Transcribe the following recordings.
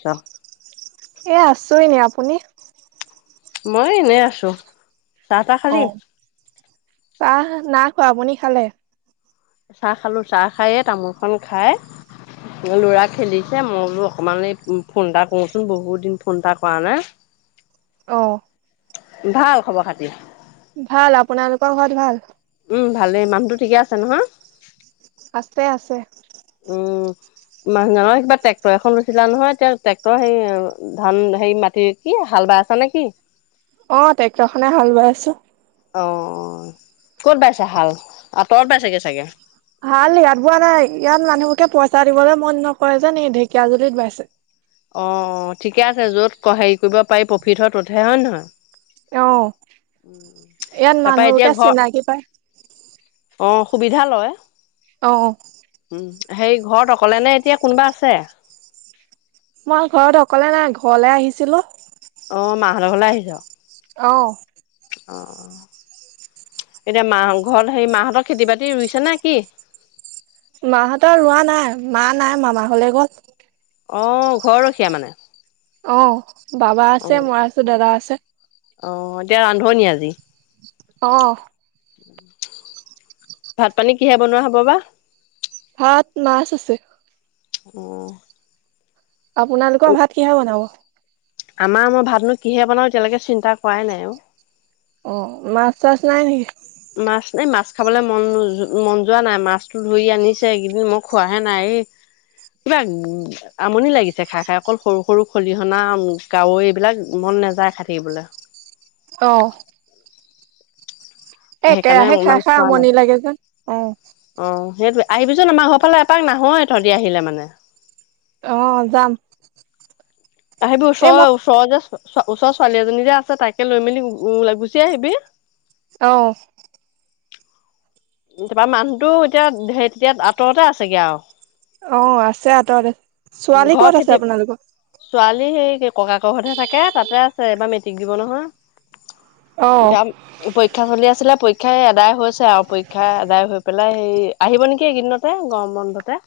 চাম এ আছো এনে, আপুনি? মই এনেই আছো, চাহ তাহ অ খালি? চাহ নাই খোৱা, আপুনি খালে? চাহ খালো, চাহ খাই এই তামোল খন খাই ল'ৰা খেলিছে, মই বোলো অকমান এই ফোন এটা কৰোচোন বহুত দিন ফোন এটা কৰা নাই। [inaudible] অ'। ভাল খবৰ খাতি? ভাল, আপোনালোকৰ ঘৰত ভাল? উম, ভালেই মানুহটো ঠিকে আছে নহয়? আছে আছে। উম, মানুহজনৰ কিবা ট্ৰেক্টৰ এখন লৈছিলা নহয়, এতিয়া ট্ৰেক্টৰ হে ধান হেৰি মাটিৰ কি, হাল বাই আছা নে কি? অ', ট্ৰেক্টৰ খনে হাল বাই আছোঁ। অ', ক'ত বাইছে হাল, আঁতৰত বাইছেগে চাগে! হাল ইয়াত বোৱা নাই, ইয়াত মানুহবোকে পইচা দিবলৈ মন নকৰে যে, ঢেকীয়াজুলিত বাইছে। অ', অ', ঠিকে আছে য'ত হেৰি কৰিব পাৰি প্ৰফিট হয় ত'তহে হয় নে নহয়? অ'। উম, ইয়াত তাৰাপা এতিয়া মানুহবোকে ঘৰ, চিনাকি পায় অ', সুবিধা লয়। অ'। উম, সেই ঘৰত অকলে নে এতিয়া কোনোবা আছে? মই ঘৰত অকলে নাই ঘৰলে আহিছিলো। অ', মাহতৰ ঘৰলে আহিছ? অ'। অ', এতিয়া মা ঘৰত হেৰি মাহঁতৰ খেতি-বাতি ৰুইছে নে কি? মাহঁতৰ ৰোৱা নাই, মা নাই মামা ঘৰলে গ'ল। অ', ঘৰ ৰখীয়া মানে? অ', বাবা আছে অ', মই আছো দাদা আছে। অ', এতিয়া ৰান্ধনি আজি? অ'। ভাত-পানী কিহেৰে বনোৱা হ'ব বা? ভাত মাছ আছে। অ'। আপোনালোকৰ ভাত কিহে বনাব। আমাৰ মই ভাতনো কিহে বনাওঁ এতিয়ালৈকে চিন্তা কৰাই নাই অ'। অ', মাছ-চাছ নাই নেকি? মাছ এই মাছ খাবলৈ মন মন যোৱা নাই, মাছটো ধৰি আনিছে এইকেইদিন মই খোৱাহে নাই এই কিবা আমনি লাগিছে খাই খাই, অকল সৰু সৰু খলিহনা কাৱৈ এইবিলাক মন নেযায় খাই থাকিবলৈ। অ'। এ সেইকাৰণে একেৰাহে ইমান খাই খাই খোৱা আমনি লাগে যে অ'। অ', সেইটোৱে, আহিবিচোন আমাৰ ঘৰ ফালে এপাক নাহয় তহঁতি আহিলে মানে। অ', যাম। আহিবি এই মই ওচৰৰ ওচৰৰ যে ওচৰৰ ছোৱালী এজনী যে আছে তাকে লৈ মেলি গুচি আহিবি। অ'। তাৰাপা মানুহতো এতিয়া হে তেতিয়া আঁতৰতে আছেগে আৰু? অ', আছে আঁতৰতে। উ ছোৱালী ক'ত ঘৰ আছে খেতি আপোনালোকৰ ছোৱালী সেই ককাকৰ ঘৰতহে থাকে, তাতে আছে এইবাৰ মেট্ৰিক দিব নহয়। অ এতিয়া পৰীক্ষা চলি আছিলে পৰীক্ষাই আদায় হৈছে আৰু পৰীক্ষা আদায় হৈ পেলাই সেই আহিব নেকি এইকেদিনতে, গম বন্ধতে।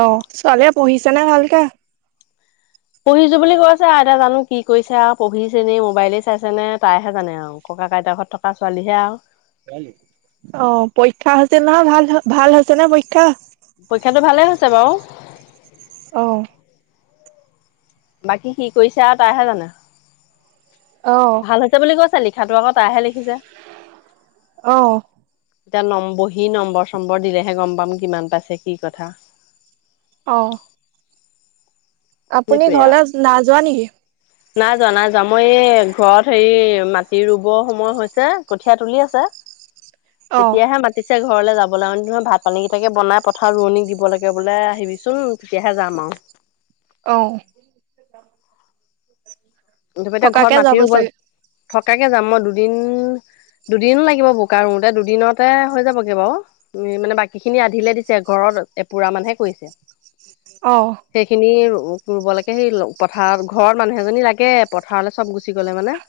অ', ছোৱালীয়ে পঢ়িছে নে ভালকে? পঢ়িছো বুলি কৈ আছে আৰু এতিয়া জানো কি কৰিছে আৰু পঢ়িছে নে মোবাইলে চাইছে নে তাইহে জানে আৰু। ককাক আইতাক ঘৰত থকা ছোৱালীহে আৰু। অ', পৰীক্ষা হৈছে নহয়, ভাল-ভাল হৈছে নে পৰীক্ষা? পৰীক্ষাটো ভালে হৈছে বাৰু। অ'। বাকী কি কৰিছে আৰু তাইহে জানে। অ'। ভাল হৈছে বুলি কৈছে লিখাটো, আকৌ তাইহে লিখিছে। অ'। এতিয়া নম বহি নম্বৰ চম্বৰ দিলেহে গম পাম কিমান পাইছে কি কথা। অ'। আপুনি সেইটোৱে আৰু ঘৰলৈ নাইযোৱা নেকি? [inaudible] নাই যোৱা নাই যোৱা, মই এই ঘৰত হেৰি মাটি ৰুব সময় হৈছে, কঠীয়া তুলি আছে। অ তেতিয়াহে মা পিছে ঘৰলৈ যাবলৈ [unintelligible] ভাত পানীকেইটাকে বনাই পথাৰত ৰোৱনীক দিব লাগে বোলে আহিবিচোন, তেতিয়াহে যাম আৰু। অ'। [unintelligible] তাপা এতিয়া ঘৰত থকাকে যাব মাতি ৰুব, চাগে থকাকে যাম মই দুদিন দুদিন লাগিব বোকা ৰুওঁতে, দুদিনতে হৈ যাবগে বাৰু। উম মানে, বাকী খিনি আধিলে দিছে ঘৰত এপোৰা মানহে কৰিছে। অ'। সেইখিনি ৰুব লাগে, সেই পথাৰত ঘৰত মানুহ এজনী লাগে [unintelligible] পথাৰলৈ চব গুচি গ'লে মানে।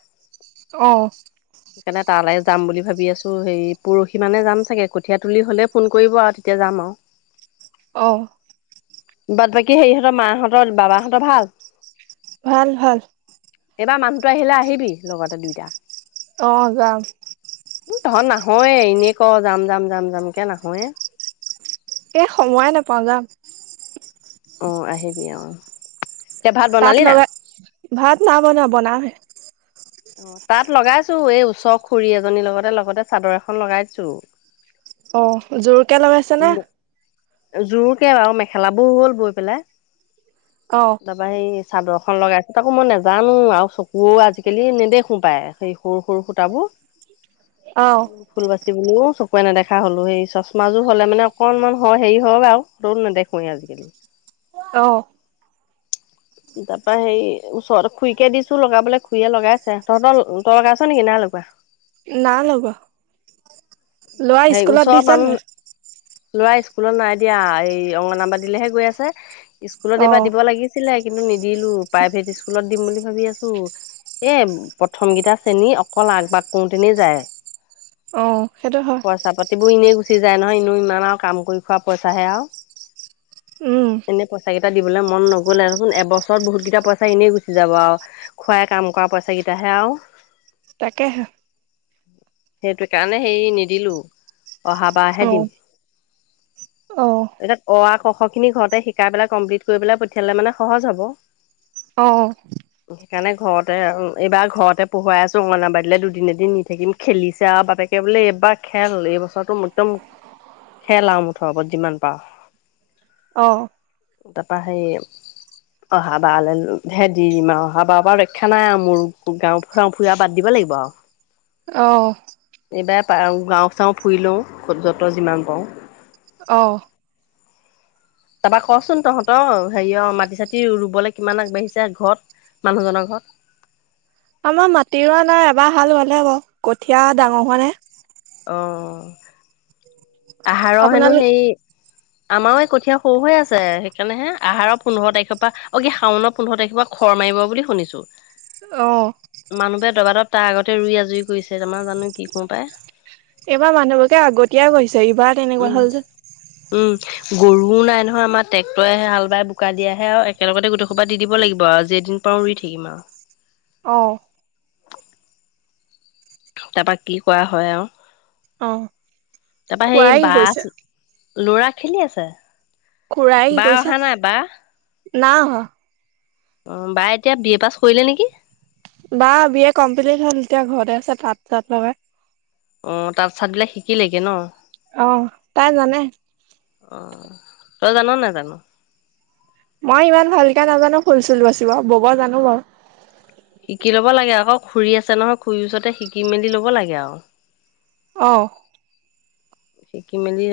অ'। [inaudible] সেইকাৰণে তালৈ যাম বুলি ভাবি আছোঁ, হেৰি পৰহি মানে যাম চাগে কঠীয়া তুলি হ'লেই ফোন কৰিব আৰু তেতিয়া যাম আৰু। [inaudible] অ'। বাট বাকী হেৰিহঁতৰ, মাহঁতৰ বাবাহঁতৰ ভাল? ভাল, ভাল। এইবাৰ মানুহতো আহিলে আহিবি লগতে দুইটা। অ', যাম। উম, তহঁত নাহয়ে, এনেই ক' যাম-যাম-যাম-যাম কে নাহয়ে। এ, সময়ে নাপাওঁ যাম। অ', আহিবি অ'। এতিয়া ভাত তাত বনালি না লগাই, ভাত নাই বনোৱা বনাওঁ হে। অ', তাত লগাইছো, এই ওচৰ খুড়ী এজনীৰ লগতে, লগতে চাদৰ এখন লগাইছো। অ', যোৰকে লগাইছে উম নে? জোৰকে আৰু মেখেলাবোৰ হল বৈ পেলাই। অ'। তাৰপৰা সেই চাদৰ এখন লগাইছো, তাকো মই নাজানো আৰু চকুও আজিকালি পায়, সেই সৰু সৰু সূতাবোৰ। অ'। ফুল বাচি বলেও চকুৰে নেদেখা হ'লো, সেই চচমাযোৰ হ'লে মানে অকণমান হয় হেৰি হয় বাৰু। সেইটো নেদেখো আজিকালি। অ'। তাৰ পৰা হেৰি ওচৰতে খুুৰীকে দিছো লগাবলৈ খুৰীয়েই লগাইছে, তহঁতৰ তই লগাইছ নেকি নাই লগোৱা? নাই লগোৱা। ল'ৰা সেই স্কুলত ওচৰৰ দিছা নে মানুহ নাই? ল'ৰা স্কুলত নাই দিয়া, এই অংগনবাড়ীলেহে গৈ আছে, স্কুলত এইবাৰ অ' দিব লাগিছিল? ছিলে, কিন্তু নিদিলো প্ৰাইভেট স্কুলত দিম বুলি ভাবি আছো। এই প্ৰথমকেইটা শ্ৰেণী অকল আগ-বাগ কৰোঁতেনেই যায়। অ', সেইটো হয়। পইচা পাতিবোৰ এনেই গুচি যায় নহয়, ইনে ইমান আৰু কাম কৰি খোৱা পইচাহে আৰু। উম, এনে পইচা কেইটা দিবলে মন নগ গ'লেচোন, এবছৰত বহুতকেইটা পইচা এনেই গুচি যাব আৰু। খুলৰাই কাম কৰা পইচা কেইটাহে আৰু? তাকেহে। সেইটো কাৰণে হেৰি নিদিলো, অহা বাৰহে অ' দিম। অ'। এতিয়া অ, আ, ক, খ খিনি ঘৰতে শিকাই পেলাই কমপ্লিট কৰি পেলাই পঠিয়ালে মানে সহজ হব। অ'। [unintelligible] সেইকাৰণে ঘৰতে এইবাৰ ঘৰতে পঢ়োৱাই আছোঁ, অংগনবাড়ীলে দুদিনে এদিন নি থাকিম খেলিছে আৰু বাপেক কে বোলে এইবাৰ খেল এইবছৰটো খেলা আৰু মুঠৰ ওপৰত যিমান পাৰ। অ'। তাৰপৰা সেই অহা বাৰ হে দি দিম আৰু, অহা বাৰ পৰা ৰক্ষা নাই আৰু মোৰ গাঁও ফুৰাওঁ ফুৰি বাদ দিব লাগিব আৰু। উম [unintelligible] অ'। এইবাৰ গাঁও চাওঁ ফুৰি লওঁ যত যিমান পাৰোঁ। অ'। তাৰপৰা কচোন তহঁতৰ হেৰি অ' মাটি চাতি ৰুবলৈ কিমান আগবাঢ়িছে ঘৰত? মানুহজনৰ ঘৰত? আমাৰ মাটি ৰোৱা নাই এবাৰ হাল বলে বাৰু, কঠিয়া ডাঙৰ হোৱা নাই। অঁ। আহাৰৰ হেনো আপোনালোক সেই আমাৰো এই কঠীয়া সৰু হৈ আছে। সেইকাৰণে হে আহাৰৰ পোন্ধৰ তাৰিখৰ পৰা অ কি শাওণ পোন্ধৰ তাৰিখৰ পৰা খৰ মাৰিব বুলি শুনিছো? অ'। মানুহবোৰে দবা দব তাৰ আগতে ৰুই আজৰি কৰিছে, আমাৰ জানো কি কৰো পাই। এইবাৰ মানুহবোৰে আগতীয়া কৰিছে। এইবাৰ উম। উম, গৰুও নাই নহয় আমাৰ, ট্ৰেক্টৰেহে হাল বাই বোকা দিয়াহে আৰু একেলগতে গোটেই সো পা দি দিব লাগিব আৰু, যেই দিন পাৰো ৰুই থাকিম আৰু। অ'। তাৰপৰা কি কৰা হয় আৰু অ' তাৰপৰা সেই খুৰাই কি কৰিছে? বাছ- ল'ৰা খেলি আছে। খুৰায় কি বা কৰিছে অহা নাই বা নাই অহা। অঁ বাই এতিয়া বি এ পাছ কৰিলে নেকি? বা বি এ কমপ্লিট হ'ল এতিয়া ঘৰতে আছে তাত তাত লগাই। অঁ তাত ছাত বিলাক শিকিলেগে ন। অঁ তাই জানে। অঁ তই জান নেজান। মই ইমান ভালকে নাজানো ফুল চুল বাচিব ব'ব জানো বাৰু। শিকি ল'ব লাগে আকৌ খুুৰী আছে নহয় খুৰীৰ ওচতে শিকি মেলি ল'ব লাগে আৰু। অঁ! শিকি মেলি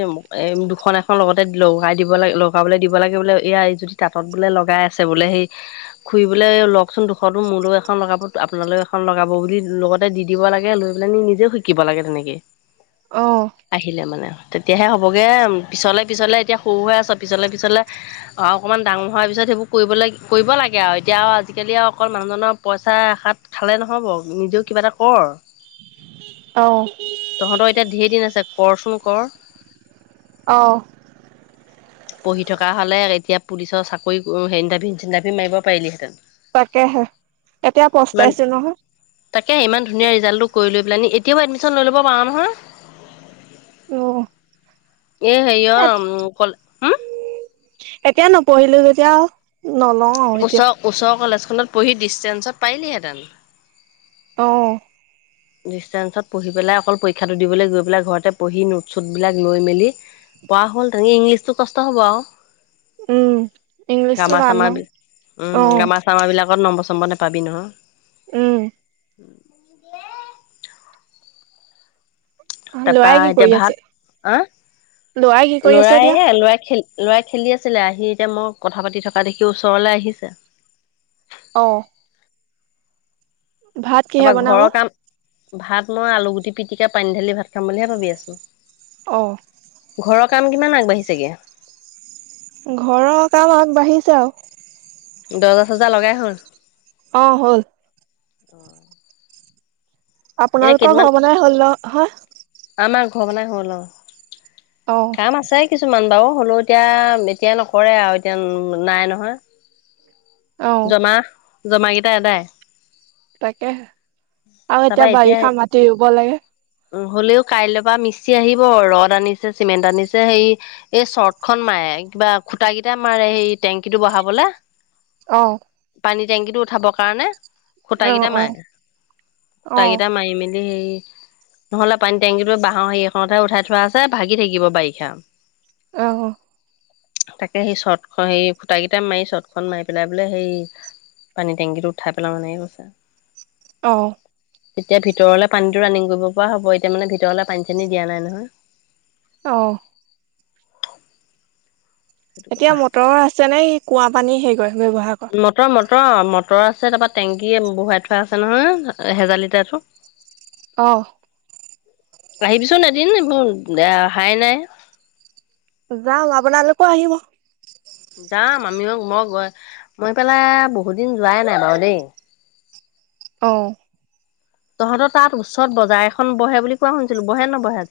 এ দুখন এখন লগতে বলহাৰ লগাই দিব লাগে লগাবলৈ দিব লাগে বোলে এয়া যোতি তাঁতত বোলে লগাই আছে বোলে সেই- খুৰিবলৈ লওকচোন দুখতো মোৰ লগ এখন লগাব আপোনালোক এখন লগাব বুলি লগত। তাত দি দিব লাগে লৈ পেলাই নিজেও শিকিব লাগে ধুনীয়াকে। অঁ। আহিলে মানে তেতিয়াহে হ'বগে পিছলে পিছলে এতিয়া সৰু হৈ আছ পিছলে পিছলে। অকণমান ডাঙৰ হোৱাৰ পিছত সেইবোৰ কৰিব লাগে কৰিব লাগে আও এতিয়া আৰু আজিকালি আৰু অকল মানুহজনৰ পইচা এষাত- খালে নহব নিজেও কিবা এটা কৰ। অঁ। তহঁতৰ এতিয়া ধেৰ দিন আছে কৰচোন কৰ। অঁ। [unintelligible] পঢ়ি থকা হ'লে এতিয়া পুলিচৰ চাকৰি ইনটাভি চিনটাভি মাৰিব পাৰিলিহেঁতেন। তাকেহে এতিয়া ইমান পস্তাইছো নহয়। তাকে ইমান ধুনীয়া ৰিজালটো কৰিলৈ পেলাই নি এতিয়াও এডমিশন লৈ লব পাৰা নহয়। অঁ। এ হেৰিয় কলে এতিয়া নপঢ়িলো যেতিয়া নলওঁ। আৰু এতিয়া ওচৰ ওচৰলেজখনত পঢ়ি ডিষ্টেঞ্চত পাৰিলিহেঁতেন। অঁ। ডিষ্টেঞ্চত পঢ়ি পেলাই অকল পৰীক্ষাটো দিবলৈ গৈ পেলাই ঘৰতে পঢ়ি নোট চোটবিলাক লৈ মেলি। পোৱা হ'ল তেনেক ইংলিছতটো কষ্ট হ'ব আও। উম ইংলিছটো গামা টান চামা বি নহয় অ উমঁ গামা চামা বিলাকত নম্ব চম্ব নোপাবি নহয়। উমঁ! তাৰপা লৰাই কি এতিয়া কৰি আছে ভাত লৰাই কি অঁ কৰি আছে লৰাই এতিয়া লৰাই হে খেলি- লৰাই খেলি আছিলে আহি এতিয়া মই কথা পাতি থকা দেখি ওচৰলৈ আহিছে। অঁ! ভাত কিহে তাৰপৰা বনাব ঘৰৰ কাম ভাত মই আলুগুটি পিটিকা পানী ঢালি ভাত খাম বুলিহে ভাবি আছোঁ। অঁ! ঘৰৰ কাম কিমান আগবাঢ়িছেগৈ? ঘৰৰ কাম আগবাঢ়িছে আও। দহজাছজা লগাই হ'ল। অঁ হ'ল। অঁ! আপোনালোকৰ ঘৰ বনাই হ'ল ন-হয়? আমাৰ ঘৰ বনাই হ'ল অ', অ কাম আছে কিছুমান বাৰু, হ'লেও এতিয়া-এতিয়া নকৰে আৰু এতিয়া নাই নহয়। অ জমা, জমাকেইটা আদায়। তাকেহে, আৰু এতিয়া বাৰিষা মাটি ৰুব লাগে। হ'লেও কাইলৈ পৰা মিস্ত্ৰী আহিব, ৰদ আনিছে, চিমেণ্ট আনিছে, হেৰি এই চৰ্টখন মাৰে, কিবা খুটা কেইটা মাৰে, সেই টেংকীটো বহাবলে। অ'। পানী টেংকিটো উঠাবৰ কাৰণে, অ খুটা কেইটা অ মাৰে। অ খুটা কেইটা মাৰি মেলি হেৰি নহ'লে পানী টেংকি বাঁহৰ হেৰি এখনতহে উঠাই থোৱা আছে, ভাগি থাকিব বাৰিষা। অ'। তাকে সেই চৰ্টখন-সেই খুটা কেইটা মাৰি চৰ্টখন মাৰি পেলাই বোলে হেৰি পানী টেংকিটো উঠাই পেলাও, এনেকে কৈছে। অ'। তেতিয়া ভিতৰলে পানীতো ৰানিং কৰিব পৰা হ'ব, এতিয়া মানে ভিতৰলে পানী-চানী দিয়া নাই নহয়। অ'। সেইটো এতিয়া কথা। মটৰ আছে নে, সেই কুঁৱা পানী হেৰি কৰে, ব্যৱহাৰ কৰে? মটৰ-মটৰ, মটৰ আছে, তাৰপৰা টেংকী বহুৱাই থোৱা আছে নহয়, এহেজাৰ লিটাৰতো। [inaudible] অ'। আহিবিচোন এদিন, এইবোৰ অহাই নাই। যাম, আপোনালোকো আহিব। যাম, আমিও মই গৈ-মই সেইফালে বহুত দিন যোৱাই নাই বাৰু দেই। অ'। তহঁতৰ তাত ওচৰত বজাৰ এখন বহে বুলি কোৱা শুনিছিলোঁ, বহে নবহে আজি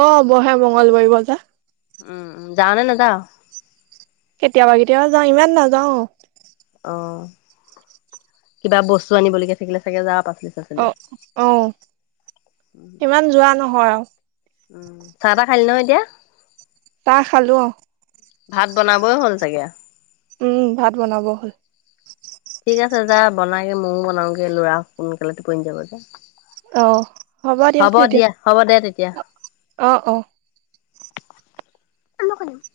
অ', বহে মঙ্গলবৰী বজাৰ। উম উম, যাৱ নে নাযাৱ? কেতিয়াবা কেতিয়াবা যাওঁ, ইমান নাযাওঁ। অ', কিবা বস্তু আনিবলগীয়া থাকিলে চাগে যাৱ পাচলি চাচলি। অ' অ', ইমান যোৱা নহয় অ'। উম, চাহ-তাহ খালি নহয় এতিয়া? তাহ খালোঁ অ'। ভাত বনাবই হ'ল চাগে? উম, ভাত বনাব হ'ল। ঠিক আছে যা বনাগে, মইয়ো বনাওঁগে, ল'ৰা সোনকালে টোপনি যাব যে। অ দিয়ক হ'ব তেতিয়া দিয়া-হ'ব দে তেতিয়া। অ অ [unintelligible]